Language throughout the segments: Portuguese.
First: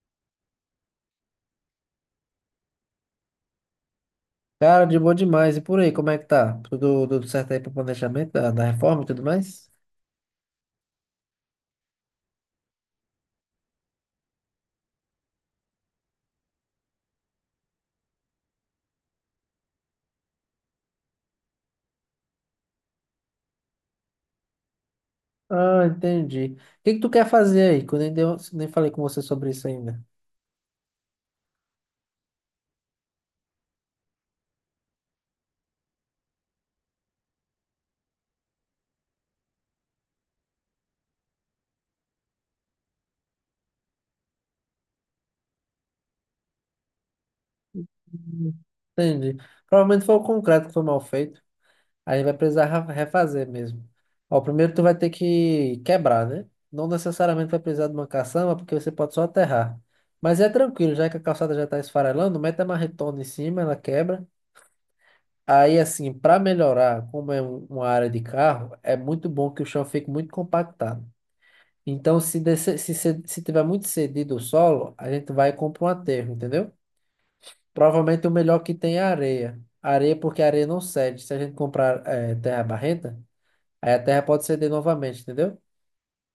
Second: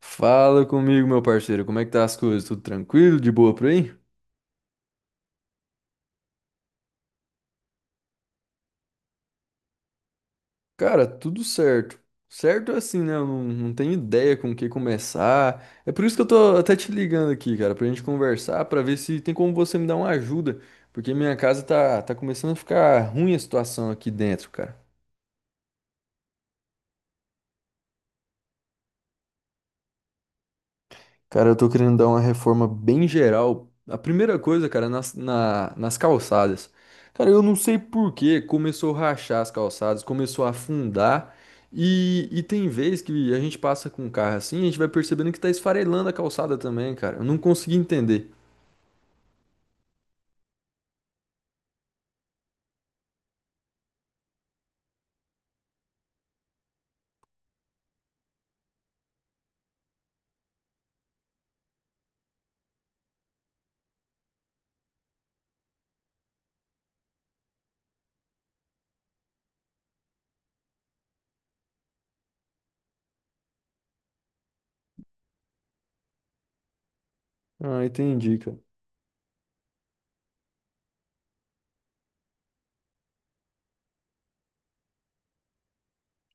Fala comigo, meu parceiro. Como é que tá as coisas? Tudo tranquilo? De boa por aí? Cara, de boa demais. E por aí, como é que tá? Tudo certo aí pro planejamento da reforma e tudo mais? Cara, tudo certo. Certo é assim, né? Eu não tenho ideia com o que começar. É por isso que eu tô até te ligando aqui, cara, pra gente conversar, pra ver se tem como você me dar uma ajuda. Porque minha casa tá começando a ficar ruim a situação aqui dentro, cara. Ah, entendi. O que que tu quer fazer aí? Que eu nem falei com você sobre isso ainda. Cara, eu tô querendo dar uma reforma bem geral. A primeira coisa, cara, nas calçadas. Cara, eu não sei por que começou a rachar as calçadas, começou a afundar. E tem vez que a gente passa com o carro assim, a gente vai percebendo que tá esfarelando a calçada também, cara. Eu não consegui entender. Hum. Entendi. Provavelmente foi o concreto que foi mal feito. Aí vai precisar refazer mesmo. Ó, primeiro tu vai ter que quebrar, né? Não necessariamente vai precisar de uma caçamba, porque você pode só aterrar. Mas é tranquilo, já que a calçada já está esfarelando, mete a marretona em cima, ela quebra. Aí, assim, para melhorar, como é uma área de carro, é muito bom que o chão fique muito compactado. Então, se, descer, se tiver muito cedido o solo, a gente vai e compra um aterro, entendeu? Ah, Provavelmente o entendi, cara. melhor que tem é a areia. Areia porque a areia não cede. Se a gente comprar terra barrenta, aí a terra pode ceder novamente, entendeu?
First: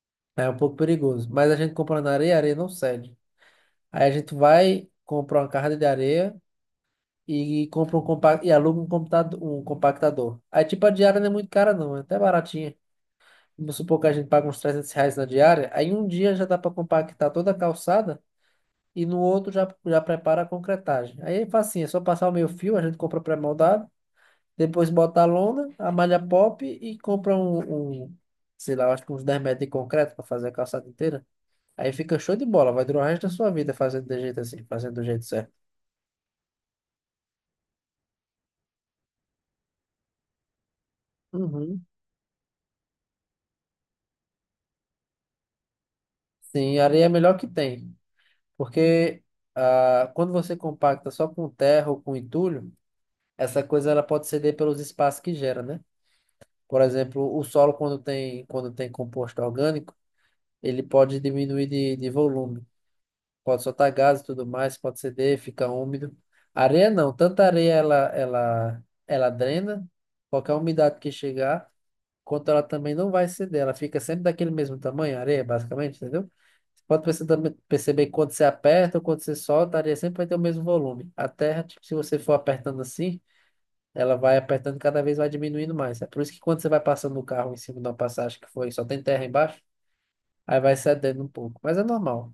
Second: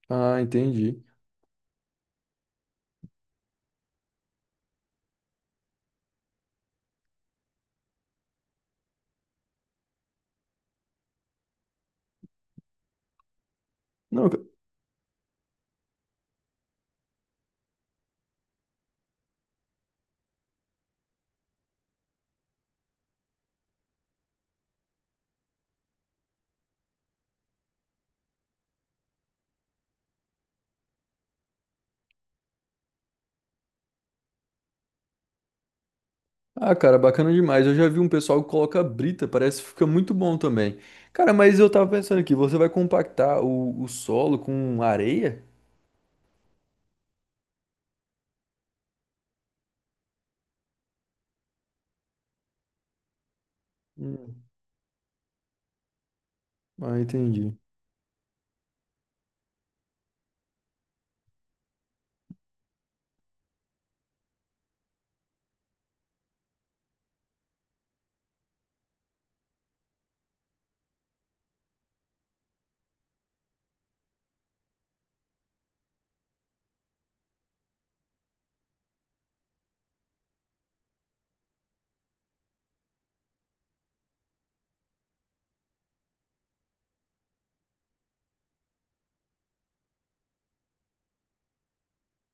Ah, É um pouco entendi. perigoso. Mas a gente compra na areia, a areia não cede. Aí a gente vai, compra uma carga de areia e aluga um computador, um compactador. Aí tipo a diária não é muito cara não, é até baratinha. Vamos supor que a gente Não, ca- paga uns R$ 300 na diária, aí um dia já dá para compactar toda a calçada e no outro já prepara a concretagem. Aí é facinho, é só passar o meio fio, a gente compra pré-moldado, depois bota a lona, a malha pop e compra sei lá, eu acho que uns 10 m de concreto para fazer a calçada inteira. Aí fica show de bola, vai durar o resto da sua vida fazendo de jeito assim, fazendo do jeito certo. Ah, cara, bacana demais. Eu já vi um pessoal que coloca brita, parece que fica muito bom também. Cara, mas eu Uhum. tava pensando aqui, você vai compactar o solo com areia? Sim, areia é a melhor que tem, porque quando você compacta só com terra ou com entulho, essa coisa ela pode ceder pelos espaços que gera, né? Por Ah, exemplo, o entendi. solo quando tem composto orgânico, ele pode diminuir de volume, pode soltar gases e tudo mais, pode ceder, fica úmido. Areia não, tanta areia ela drena qualquer umidade que chegar, quanto ela também não vai ceder, ela fica sempre daquele mesmo tamanho, a areia basicamente, entendeu? Você pode também perceber que quando você aperta ou quando você solta, a areia sempre vai ter o mesmo volume. A terra, tipo, se você for apertando assim ela vai apertando cada vez vai diminuindo mais. É por isso que quando você vai passando o carro em cima de uma passagem que foi só tem terra embaixo, aí vai cedendo um pouco. Mas é normal.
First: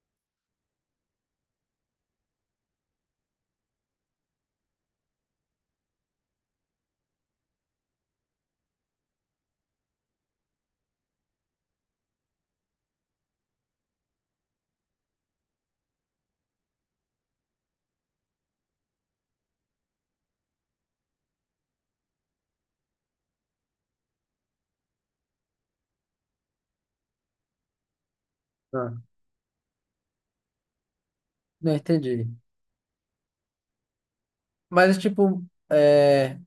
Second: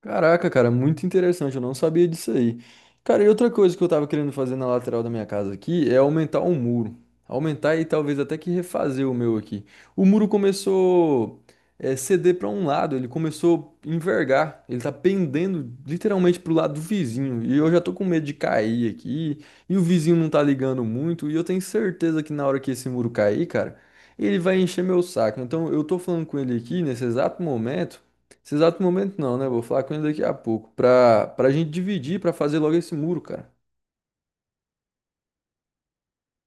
Caraca, cara, muito interessante. Eu não sabia disso aí. Cara, e outra coisa que eu tava querendo fazer na lateral da minha casa aqui é aumentar o muro. Aumentar e talvez até que refazer o meu aqui. O muro começou ceder pra um lado, ele começou a envergar. Ele tá pendendo literalmente pro lado do vizinho. E eu já tô com medo de cair aqui. E o vizinho não tá ligando muito. E eu tenho certeza que na hora que esse muro cair, cara, ele vai encher meu saco. Então eu tô falando com ele aqui nesse exato momento. Nesse exato Ah, momento não, né? Vou falar com ele daqui a pouco. Pra gente não dividir, entendi. pra fazer logo esse muro, cara. Mas, tipo, é,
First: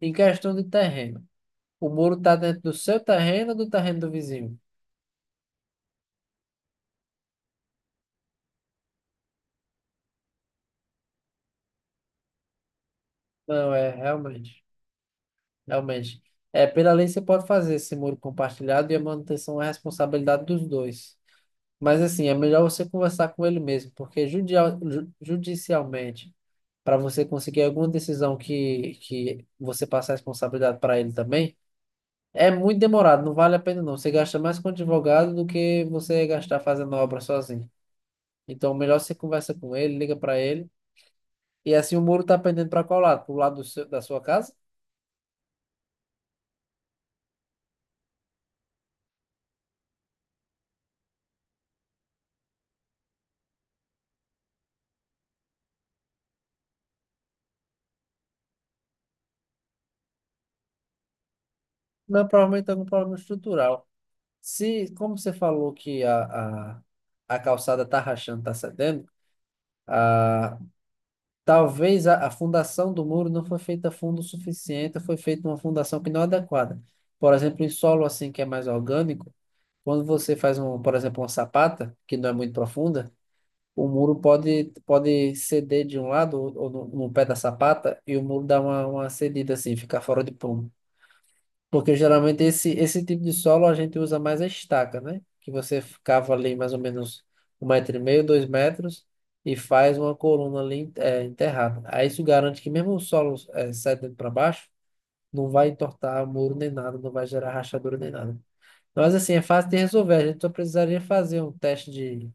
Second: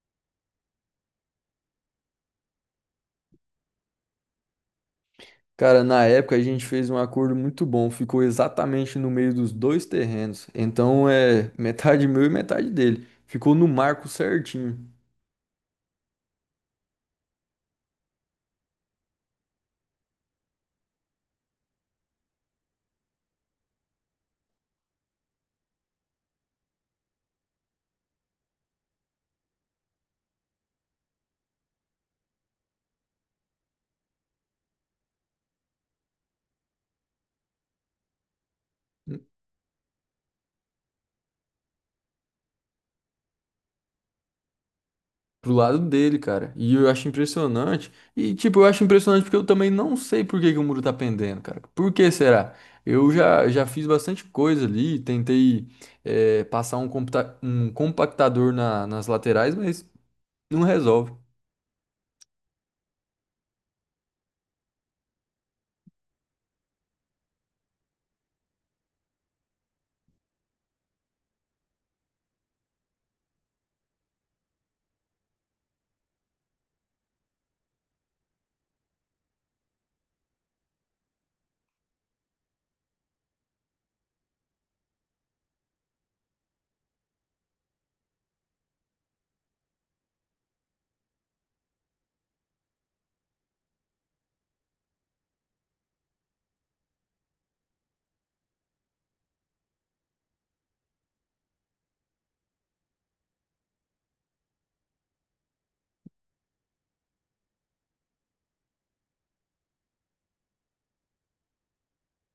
em questão de terreno, o muro tá dentro do seu terreno ou do terreno do vizinho? Cara, na época a gente fez um acordo muito bom. Ficou exatamente no meio dos dois terrenos. Então é metade meu e metade dele. Ficou no Não, é marco realmente, certinho. realmente. É, pela lei você pode fazer esse muro compartilhado e a manutenção é responsabilidade dos dois. Mas assim, é melhor você conversar com ele mesmo, porque judicialmente para você conseguir alguma decisão que você passa a responsabilidade para ele também, é muito demorado, não vale a pena não. Você gasta mais com advogado do que você gastar fazendo obra sozinho. Então, melhor você conversa com ele, liga para ele. E assim o muro está pendendo para qual lado? Para o lado do da sua casa? Pro lado dele, cara. E eu acho impressionante. E, tipo, eu acho impressionante porque eu também não sei por que que o muro tá pendendo, cara. Por que será? Eu já fiz bastante coisa ali. Tentei, passar um, um compactador nas laterais, mas. Não resolve. Não, provavelmente algum problema estrutural. Se, como você falou que a calçada está rachando, está cedendo, a talvez a fundação do muro não foi feita fundo o suficiente, foi feita uma fundação que não é adequada. Por exemplo, em solo assim que é mais orgânico, quando você faz por exemplo, uma sapata, que não é muito profunda, o muro pode ceder de um lado ou, no pé da sapata e o muro dá uma cedida assim, ficar fora de prumo. Porque geralmente esse tipo de solo a gente usa mais a estaca, né? Que você cava ali mais ou menos 1,5 m, 2 m e faz uma coluna ali enterrada. Aí isso garante que mesmo o solo dentro para baixo, não vai entortar muro nem nada, não vai gerar rachadura nem nada. Mas assim, é fácil de resolver. A gente só precisaria fazer um teste de,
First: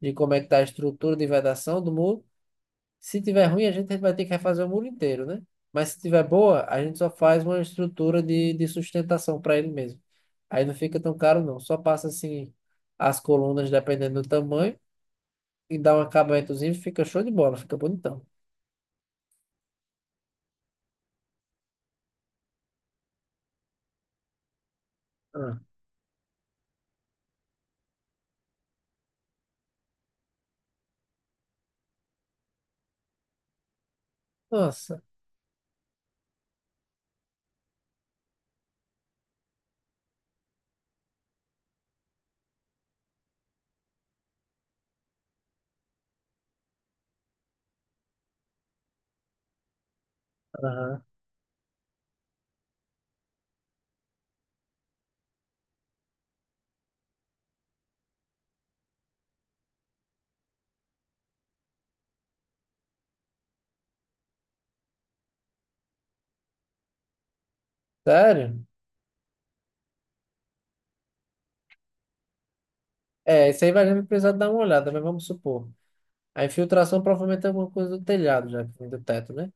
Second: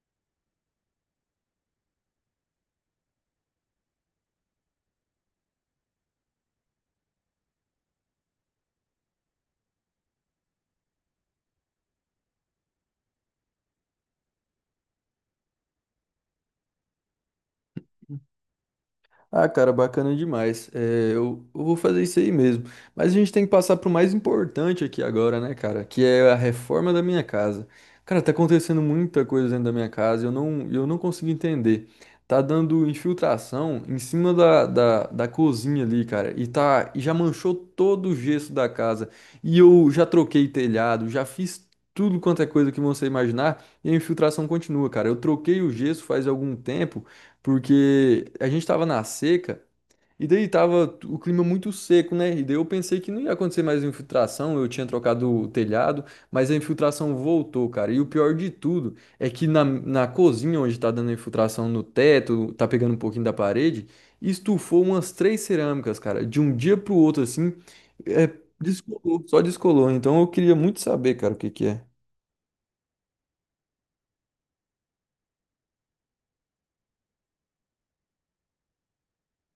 de como é que está a estrutura de vedação do muro. Se tiver ruim, a gente vai ter que refazer o muro inteiro, né? Mas se tiver boa, a gente só faz uma estrutura de sustentação para ele mesmo. Aí não fica tão caro, não. Só passa assim as colunas, dependendo do tamanho, e dá um acabamentozinho, fica show de bola, fica bonitão. Ah, cara, bacana demais. É, eu vou fazer isso aí mesmo. Mas a gente tem que passar pro mais importante aqui agora, né, Ah. cara? Que é a reforma da minha casa. Cara, tá acontecendo muita coisa dentro da minha casa, eu não consigo entender. Tá dando infiltração em cima da, Nossa. da, da cozinha ali, cara. E tá, e já manchou todo o gesso da casa. E eu já troquei telhado, já fiz tudo quanto é coisa que você imaginar, e a infiltração continua, cara. Eu troquei o gesso faz algum tempo. Porque a gente tava na seca e daí tava Aham. o clima muito seco, né? E daí eu pensei que não ia acontecer mais infiltração, eu tinha trocado o telhado, mas a infiltração voltou, cara. E o pior de tudo é que na cozinha onde tá dando infiltração no teto, tá pegando um pouquinho da parede, estufou umas três cerâmicas, cara, de um dia pro outro assim, é, Sério? descolou, só descolou. Então eu queria muito saber, cara, o que que é. É, isso aí vai a gente precisar dar uma olhada, mas vamos supor. A infiltração provavelmente é alguma coisa do telhado, já que vem do teto, né?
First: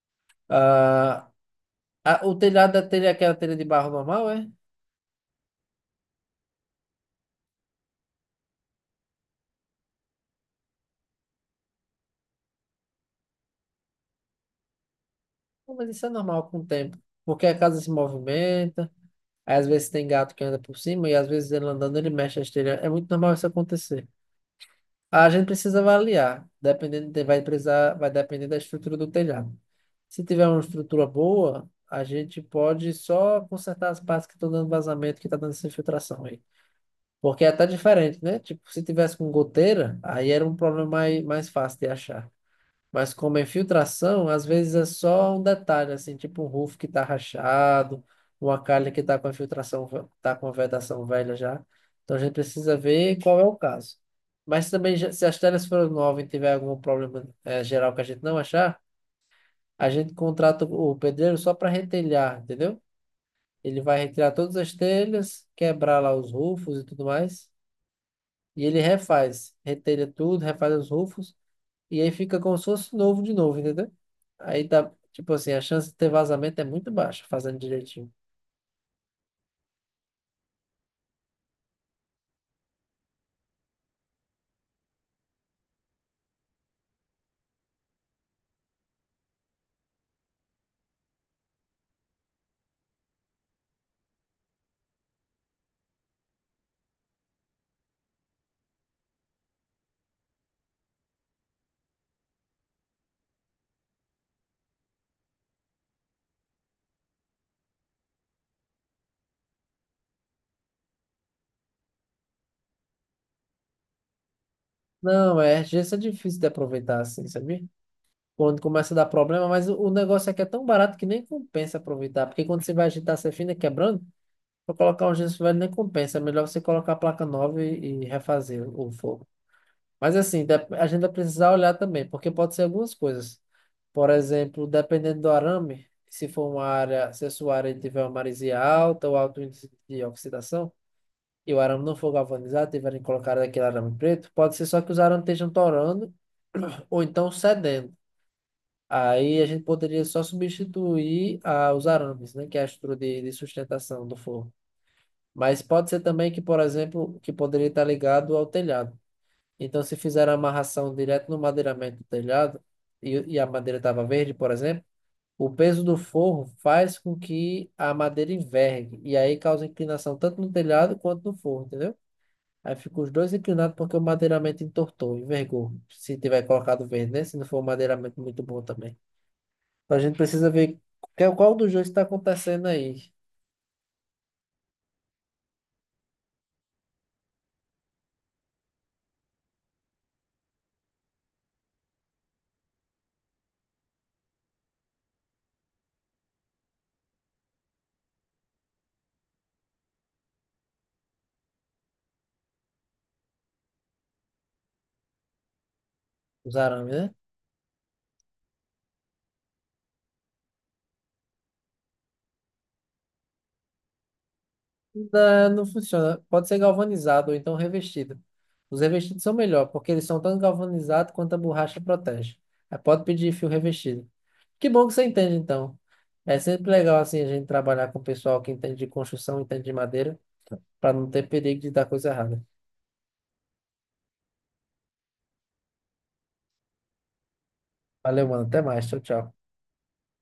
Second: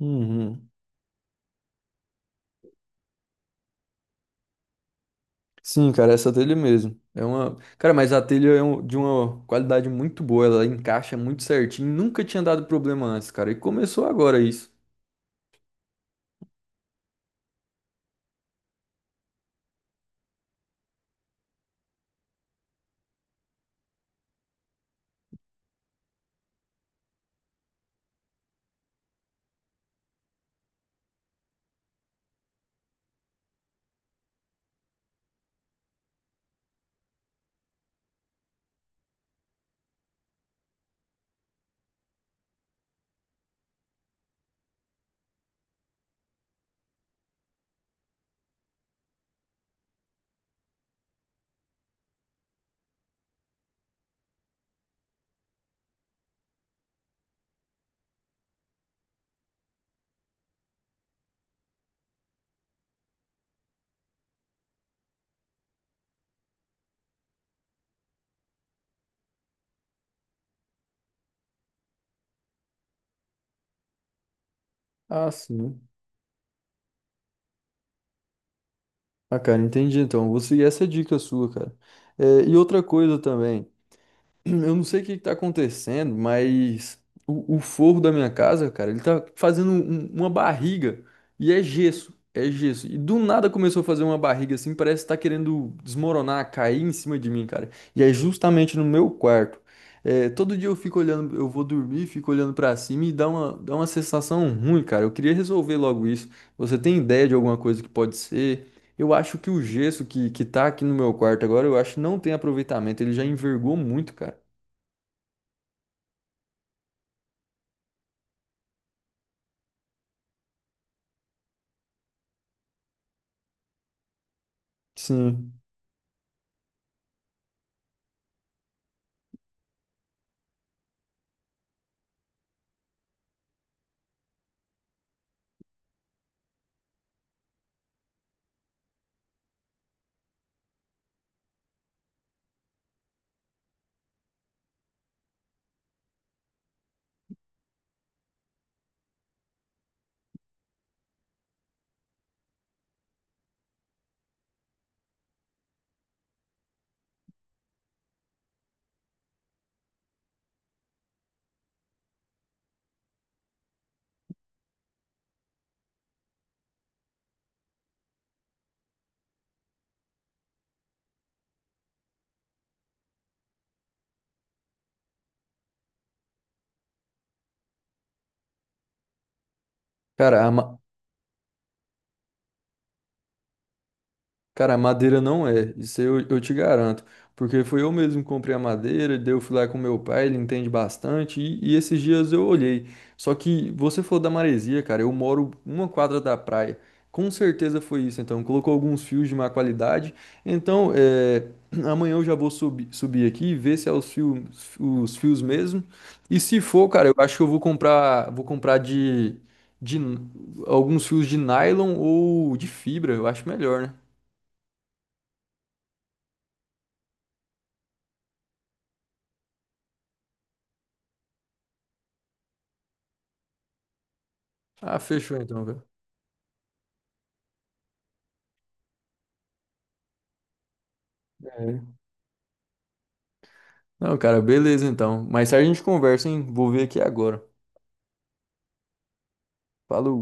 Uhum. Ah, o telhado da telha é aquela telha de barro normal, é? Sim, cara, essa telha mesmo. É uma, cara, mas a telha é de uma qualidade muito boa, ela encaixa muito certinho, nunca tinha dado problema antes, cara, e começou agora isso. Não, mas isso é normal com o tempo, porque a casa se movimenta, aí às vezes tem gato que anda por cima e às vezes ele andando ele mexe a esteira. É muito normal isso acontecer. A gente precisa avaliar, dependendo, vai depender da estrutura do telhado. Se tiver uma estrutura boa, a gente pode só consertar as partes que estão dando vazamento, que está dando essa infiltração aí. Porque é até diferente, né? Tipo, se tivesse com goteira, aí era um problema mais fácil de achar. Mas como é filtração, às vezes é só um detalhe, assim, tipo um roof que tá rachado, uma calha que tá com a filtração, tá com a vedação velha já. Então a gente precisa ver qual é o caso. Mas também, se as telhas forem novas e tiver algum problema geral que a gente não achar, a gente contrata o pedreiro só para retelhar, entendeu? Ele vai retirar todas as telhas, quebrar lá os rufos e tudo mais, e ele refaz, retelha tudo, refaz os rufos e aí fica como se fosse novo de novo, entendeu? Aí dá, Ah, tipo assim, a sim. chance de ter vazamento é muito baixa, fazendo direitinho. Ah, cara, entendi então. Vou seguir essa dica sua, cara. É, e outra coisa também. Eu não sei o que que tá acontecendo, mas o forro da minha casa, cara, ele tá fazendo uma barriga e é gesso, é gesso. E do nada começou a fazer uma barriga assim, parece que tá querendo desmoronar, cair em cima de mim, cara. E é justamente no meu quarto. É, todo dia eu fico olhando, eu vou dormir, fico olhando pra cima e dá dá uma sensação ruim, cara. Eu queria resolver logo isso. Você tem ideia de alguma coisa que pode ser? Eu acho que o gesso que tá aqui no meu quarto agora, eu acho que não tem aproveitamento. Ele já envergou muito, cara. Não, gesso é difícil de aproveitar assim, sabia? Quando começa a dar problema, mas o negócio aqui é tão barato que nem compensa aproveitar, porque quando você vai agitar, você fina quebrando, pra colocar um gesso velho Sim. nem compensa, é melhor você colocar a placa nova e refazer o forro. Mas assim, a gente vai precisar olhar também, porque pode ser algumas coisas. Por exemplo, dependendo do arame, se for uma área, se a sua área tiver uma maresia alta ou alto índice de oxidação, e o arame não for galvanizado, tiverem colocado aquele arame preto, pode ser só que os arames estejam torando ou então cedendo. Aí a gente poderia só substituir os arames, né, que é a estrutura de sustentação do forro. Mas pode ser também que, por exemplo, que poderia estar ligado ao telhado. Então, se fizeram a amarração direto no madeiramento do telhado, e a madeira estava verde, por exemplo, o peso do forro faz com que a madeira envergue, e aí causa inclinação tanto no telhado quanto no forro, entendeu? Aí ficam os dois inclinados porque o madeiramento entortou, envergou. Se tiver colocado verde, né? Se não for um madeiramento muito bom também. Então, a gente Cara, precisa a, ver ma- qual dos dois está acontecendo aí, Cara, madeira não é, isso eu te garanto. Porque foi eu mesmo que comprei a madeira, daí eu fui lá com meu pai, ele entende bastante, e esses dias eu olhei. Só que você falou da maresia, cara, eu moro uma quadra da praia. Com certeza foi isso, então. Colocou alguns fios de má qualidade. Então, amanhã eu já vou subir aqui e ver se é os fios mesmo. E os se arames, for, cara, né? eu acho que vou comprar de n- alguns fios de nylon ou de fibra, eu acho melhor, né? Não, não funciona. Pode ser galvanizado ou então revestido. Os revestidos são melhor, porque eles são tanto galvanizados quanto a borracha protege. Aí pode pedir fio revestido. Que bom que Ah, você entende, fechou então, então. cara. É sempre legal assim a gente trabalhar com o pessoal que entende de construção, entende de madeira, para não ter perigo de É. dar coisa errada. Não, cara, beleza então. Mais tarde a gente conversa, hein? Vou ver aqui agora. Valeu, mano. Até mais. Tchau, tchau. Falou.